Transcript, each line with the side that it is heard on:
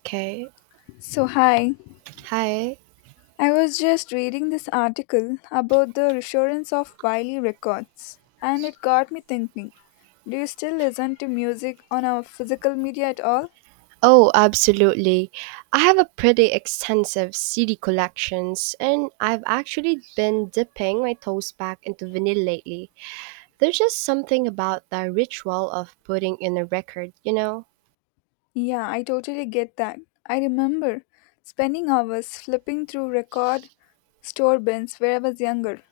right: Okay.
left: So, hi.
right: Hi.
left: I was just reading this article about the resurgence of Wiley Records, and it got me thinking. Do you still listen to music on our physical media at all?
right: Oh, absolutely. I have a pretty extensive CD collections, and I've actually been dipping my toes back into vinyl lately. There's just something about the ritual of putting in a record,
left: Yeah, I totally get that. I remember spending hours flipping through record store bins where I was younger.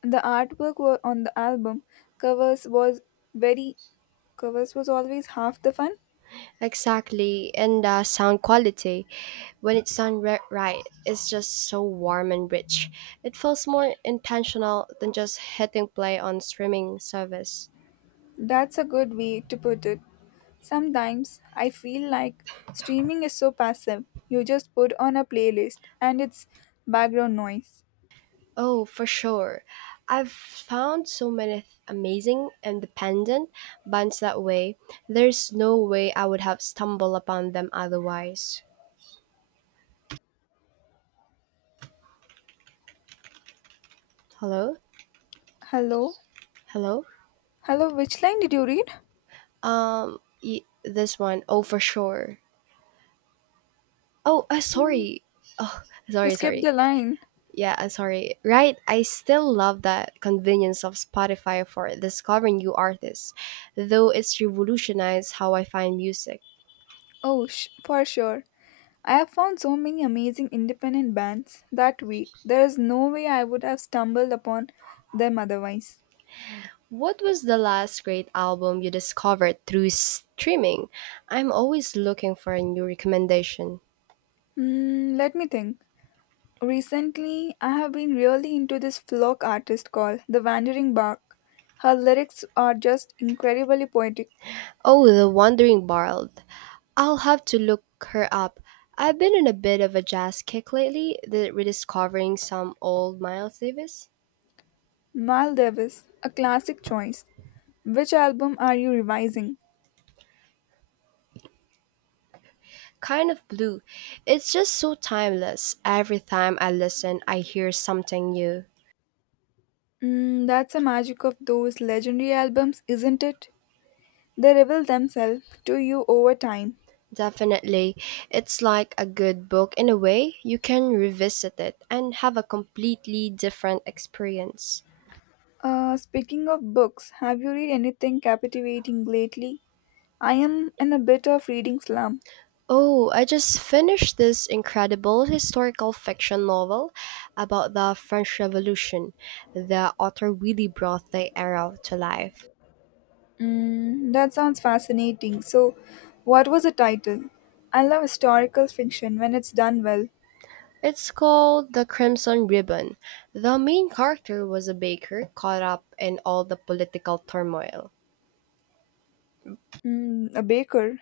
left: The artwork on the album covers was very covers was always half the fun.
right: Exactly, and the sound quality, when it's right, is just so warm and rich. It feels more intentional than just hitting play on streaming service.
left: That's a good way to put it. Sometimes I feel like streaming is so passive. You just put on a playlist and it's background noise.
right: Oh, for sure. I've found so many amazing independent bands that way. There's no way I would have stumbled upon them otherwise. Hello?
left: Hello?
right: Hello?
left: Hello, which line did you read?
right: This one. Oh, for sure. Oh, sorry.
left: You
right: Sorry,
left: skipped
right: sorry.
left: the line.
right: Yeah, sorry. Right, I still love that convenience of Spotify for discovering new artists, though it's revolutionized how I find music.
left: Oh, for sure. I have found so many amazing independent bands that way. There is no way I would have stumbled upon them otherwise.
right: What was the last great album you discovered through streaming? I'm always looking for a new recommendation.
left: Let me think. Recently, I have been really into this folk artist called The Wandering Bark. Her lyrics are just incredibly poetic.
right: Oh, The Wandering Bard. I'll have to look her up. I've been in a bit of a jazz kick lately, the rediscovering some old Miles Davis.
left: Mal Davis, a classic choice. Which album are you revising?
right: Kind of blue. It's just so timeless. Every time I listen, I hear something new.
left: That's the magic of those legendary albums, isn't it? They reveal themselves to you over time.
right: Definitely. It's like a good book in a way. You can revisit it and have a completely different experience.
left: Speaking of books, have you read anything captivating lately? I am in a bit of reading slump.
right: Oh, I just finished this incredible historical fiction novel about the French Revolution. The author really brought the era to life.
left: That sounds fascinating. So, what was the title? I love historical fiction when it's done well.
right: It's called The Crimson Ribbon. The main character was a baker caught up in all the political turmoil.
left: A baker.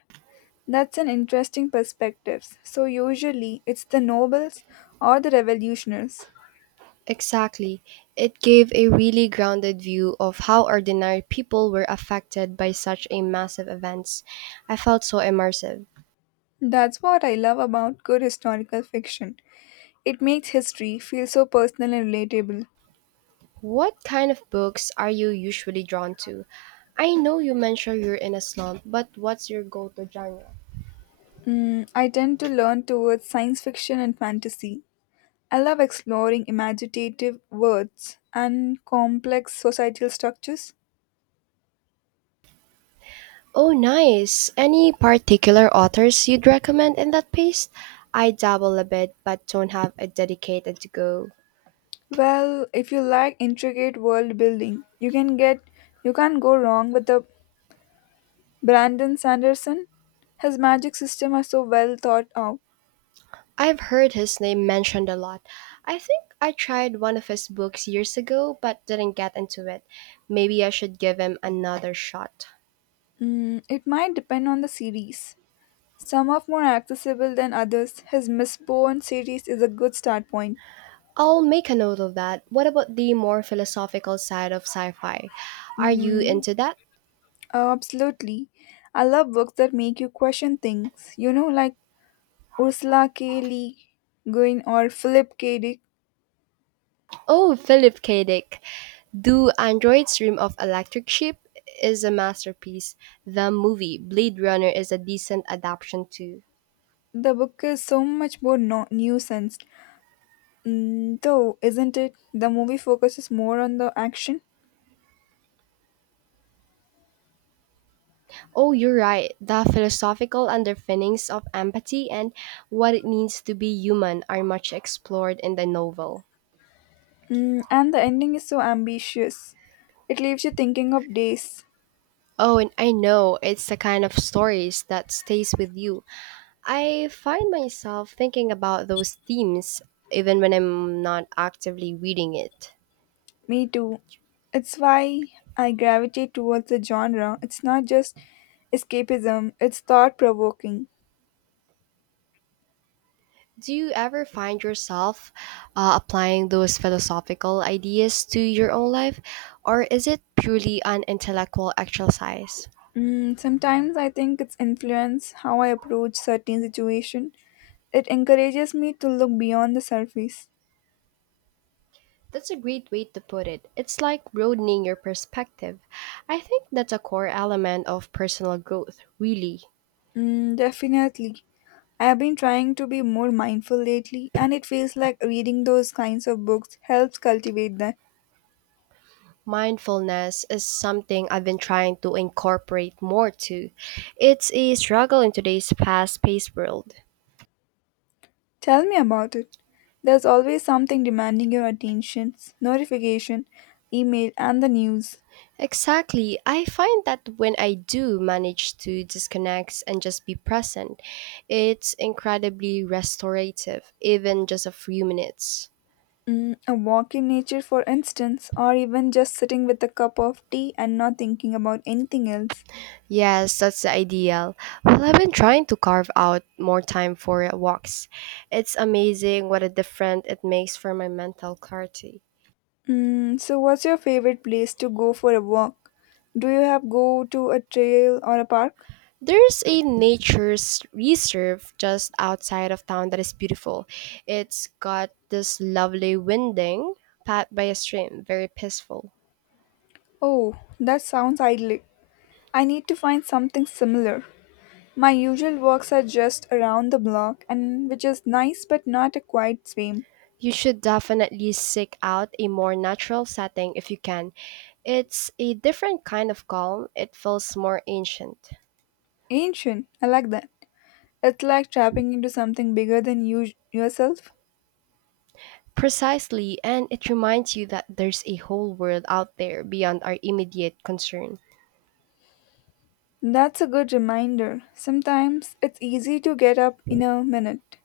left: That's an interesting perspective. So usually it's the nobles or the revolutionaries.
right: Exactly. It gave a really grounded view of how ordinary people were affected by such a massive events. I felt so immersive.
left: That's what I love about good historical fiction. It makes history feel so personal and relatable.
right: What kind of books are you usually drawn to? I know you mentioned you're in a slump, but what's your go-to genre?
left: I tend to learn towards science fiction and fantasy. I love exploring imaginative worlds and complex societal structures.
right: Oh, nice. Any particular authors you'd recommend in that pace? I dabble a bit, but don't have a dedicated to go.
left: Well, if you like intricate world building, you can't go wrong with a Brandon Sanderson? His magic system are so well thought out.
right: I've heard his name mentioned a lot. I think I tried one of his books years ago but didn't get into it. Maybe I should give him another shot.
left: It might depend on the series. Some are more accessible than others. His Mistborn series is a good start point.
right: I'll make a note of that. What about the more philosophical side of sci fi? Are you
left: Mm,
right: into that?
left: absolutely. I love books that make you question things. You know, like Ursula K. Le Guin or Philip K. Dick.
right: Oh, Philip K. Dick. Do Androids Dream of Electric Sheep is a masterpiece. The movie Blade Runner is a decent adaptation too.
left: The book is so much more nuanced. Mm, though, isn't it? The movie focuses more on the action.
right: Oh, you're right. The philosophical underpinnings of empathy and what it means to be human are much explored in the novel.
left: Mm, and the ending is so ambitious. It leaves you thinking of days.
right: Oh, and I know it's the kind of stories that stays with you. I find myself thinking about those themes even when I'm not actively reading it.
left: Me too. It's why I gravitate towards the genre. It's not just escapism, it's thought provoking.
right: Do you ever find yourself applying those philosophical ideas to your own life, or is it purely an intellectual exercise?
left: Sometimes I think it's influence how I approach certain situation. It encourages me to look beyond the surface.
right: That's a great way to put it. It's like broadening your perspective. I think that's a core element of personal growth, really.
left: Mm, definitely. I have been trying to be more mindful lately, and it feels like reading those kinds of books helps cultivate that.
right: Mindfulness is something I've been trying to incorporate more too. It's a struggle in today's fast paced world.
left: Tell me about it. There's always something demanding your attention, notification, email, and the news.
right: Exactly. I find that when I do manage to disconnect and just be present, it's incredibly restorative, even just a few minutes.
left: Mm, a walk in nature, for instance, or even just sitting with a cup of tea and not thinking about anything else.
right: Yes, that's the ideal. Well, I've been trying to carve out more time for walks. It's amazing what a difference it makes for my mental clarity.
left: Mm, so, what's your favorite place to go for a walk? Do you have go to a trail or a park?
right: There's a nature's reserve just outside of town that is beautiful. It's got this lovely winding path by a stream, very peaceful.
left: Oh, that sounds idyllic. I need to find something similar. My usual walks are just around the block and which is nice but not a quiet swim.
right: You should definitely seek out a more natural setting if you can. It's a different kind of calm. It feels more ancient.
left: Ancient, I like that. It's like tapping into something bigger than yourself.
right: Precisely, and it reminds you that there's a whole world out there beyond our immediate concern.
left: That's a good reminder. Sometimes it's easy to get up in a minute.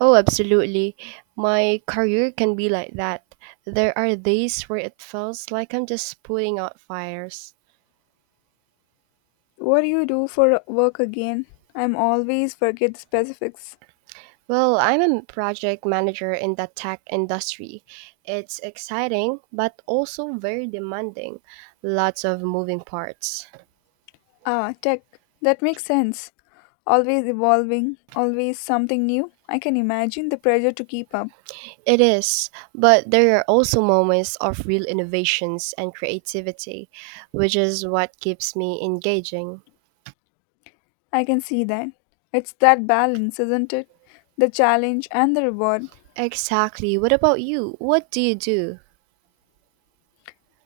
right: Oh, absolutely. My career can be like that. There are days where it feels like I'm just putting out fires.
left: What do you do for work again? I'm always forget the specifics.
right: Well, I'm a project manager in the tech industry. It's exciting, but also very demanding. Lots of moving parts.
left: Ah, tech. That makes sense. Always evolving, always something new. I can imagine the pressure to keep up.
right: It is, but there are also moments of real innovations and creativity, which is what keeps me engaging.
left: I can see that. It's that balance, isn't it? The challenge and the reward.
right: Exactly. What about you? What do you do?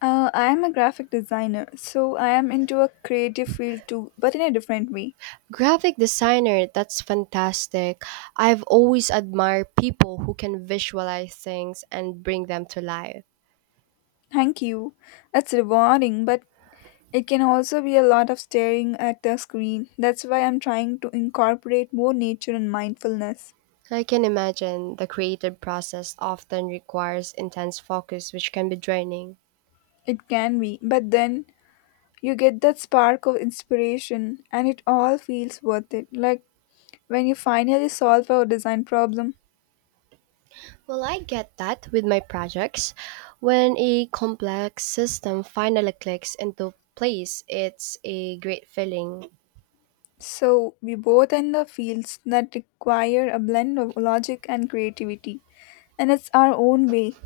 left: I am a graphic designer, so I am into a creative field too, but in a different way.
right: Graphic designer, that's fantastic. I've always admired people who can visualize things and bring them to life.
left: Thank you. It's rewarding, but it can also be a lot of staring at the screen. That's why I'm trying to incorporate more nature and mindfulness.
right: I can imagine the creative process often requires intense focus, which can be draining.
left: It can be, but then you get that spark of inspiration, and it all feels worth it. Like when you finally solve a design problem.
right: Well, I get that with my projects. When a complex system finally clicks into place, it's a great feeling.
left: So, we both end up fields that require a blend of logic and creativity, and it's our own way,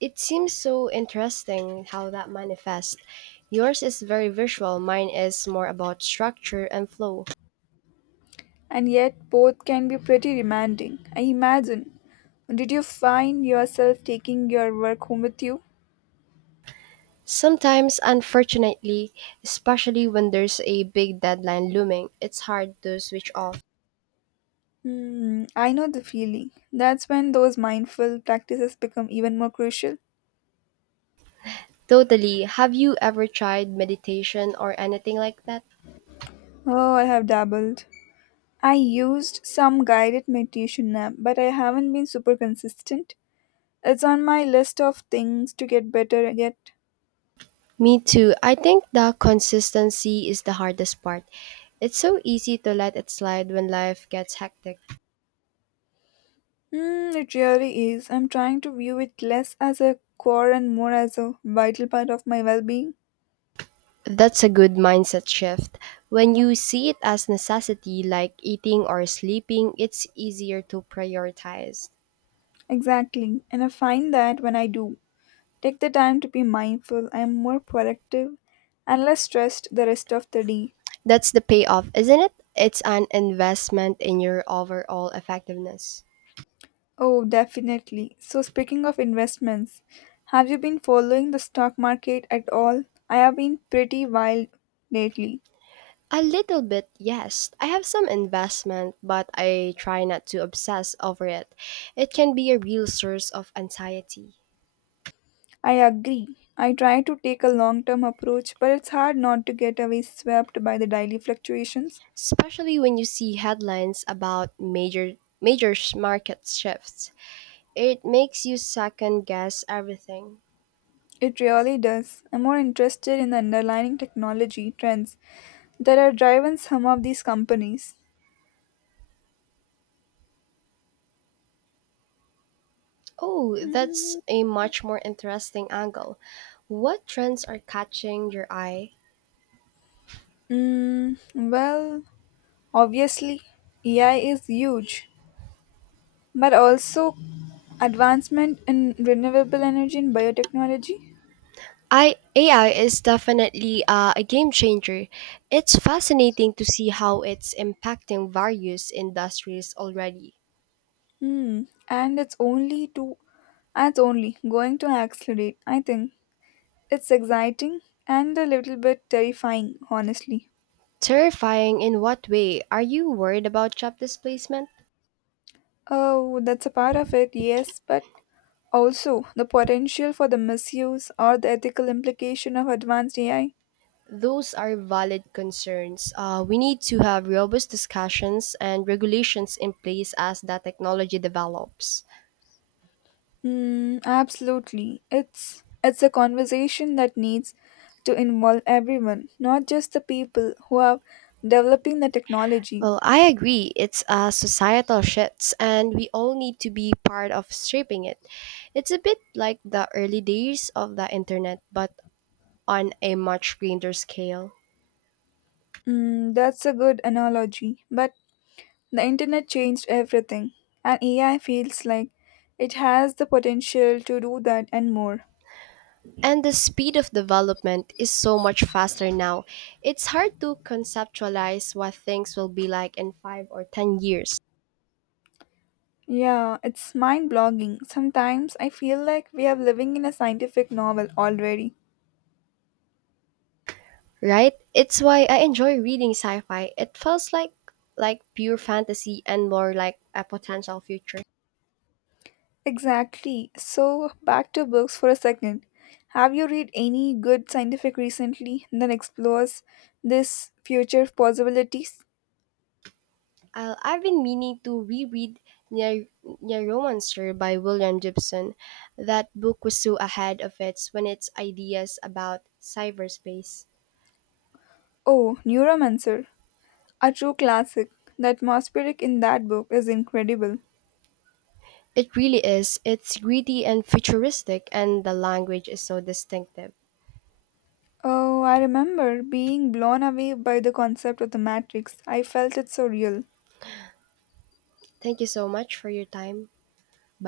right: It seems so interesting how that manifests. Yours is very visual, mine is more about structure and flow.
left: and yet both can be pretty demanding, I imagine. Did you find yourself taking your work home with you?
right: Sometimes, unfortunately, especially when there's a big deadline looming, it's hard to switch off.
left: Hmm, I know the feeling. That's when those mindful practices become even more crucial.
right: Totally. Have you ever tried meditation or anything like that?
left: Oh, I have dabbled. I used some guided meditation app, but I haven't been super consistent. It's on my list of things to get better at.
right: Me too. I think the consistency is the hardest part. It's so easy to let it slide when life gets hectic.
left: Mm, it really is. I'm trying to view it less as a chore and more as a vital part of my well being.
right: That's a good mindset shift. When you see it as necessity like eating or sleeping, it's easier to prioritize.
left: Exactly. And I find that when I do take the time to be mindful, I'm more productive and less stressed the rest of the day.
right: That's the payoff, isn't it? It's an investment in your overall effectiveness.
left: Oh, definitely. So, speaking of investments, have you been following the stock market at all? I have been pretty wild lately.
right: A little bit, yes. I have some investment, but I try not to obsess over it. It can be a real source of anxiety.
left: I agree. I try to take a long term approach, but it's hard not to get away swept by the daily fluctuations.
right: Especially when you see headlines about market shifts. It makes you second guess everything.
left: It really does. I'm more interested in the underlying technology trends that are driving some of these companies.
right: Oh, that's a much more interesting angle. What trends are catching your eye?
left: Mm, well, obviously, AI is huge, but also advancement in renewable energy and biotechnology.
right: AI is definitely a game changer. It's fascinating to see how it's impacting various industries already.
left: Hmm, and it's only to and it's only going to accelerate. I think it's exciting and a little bit terrifying, honestly.
right: Terrifying in what way? Are you worried about job displacement?
left: Oh, that's a part of it, yes, but also the potential for the misuse or the ethical implication of advanced AI.
right: Those are valid concerns. We need to have robust discussions and regulations in place as the technology develops.
left: Mm, absolutely. It's a conversation that needs to involve everyone, not just the people who are developing the technology.
right: Well, I agree. It's a societal shift, and we all need to be part of shaping it. It's a bit like the early days of the internet, but on a much grander scale.
left: Mm, that's a good analogy, but the internet changed everything, and AI feels like it has the potential to do that and more.
right: And the speed of development is so much faster now. It's hard to conceptualize what things will be like in 5 or 10 years.
left: Yeah, it's mind blogging. Sometimes I feel like we are living in a scientific novel already.
right: Right? It's why I enjoy reading sci-fi. It feels like pure fantasy and more like a potential future.
left: Exactly. So, back to books for a second. Have you read any good scientific recently that explores this future possibilities?
right: I've been meaning to reread Ner- Neuromancer by William Gibson. That book was so ahead of its when its ideas about cyberspace.
left: Oh, Neuromancer, a true classic. That atmospheric in that book is incredible.
right: It really is. It's gritty and futuristic and the language is so distinctive.
left: Oh, I remember being blown away by the concept of the matrix. I felt it so real.
right: Thank you so much for your time. Bye.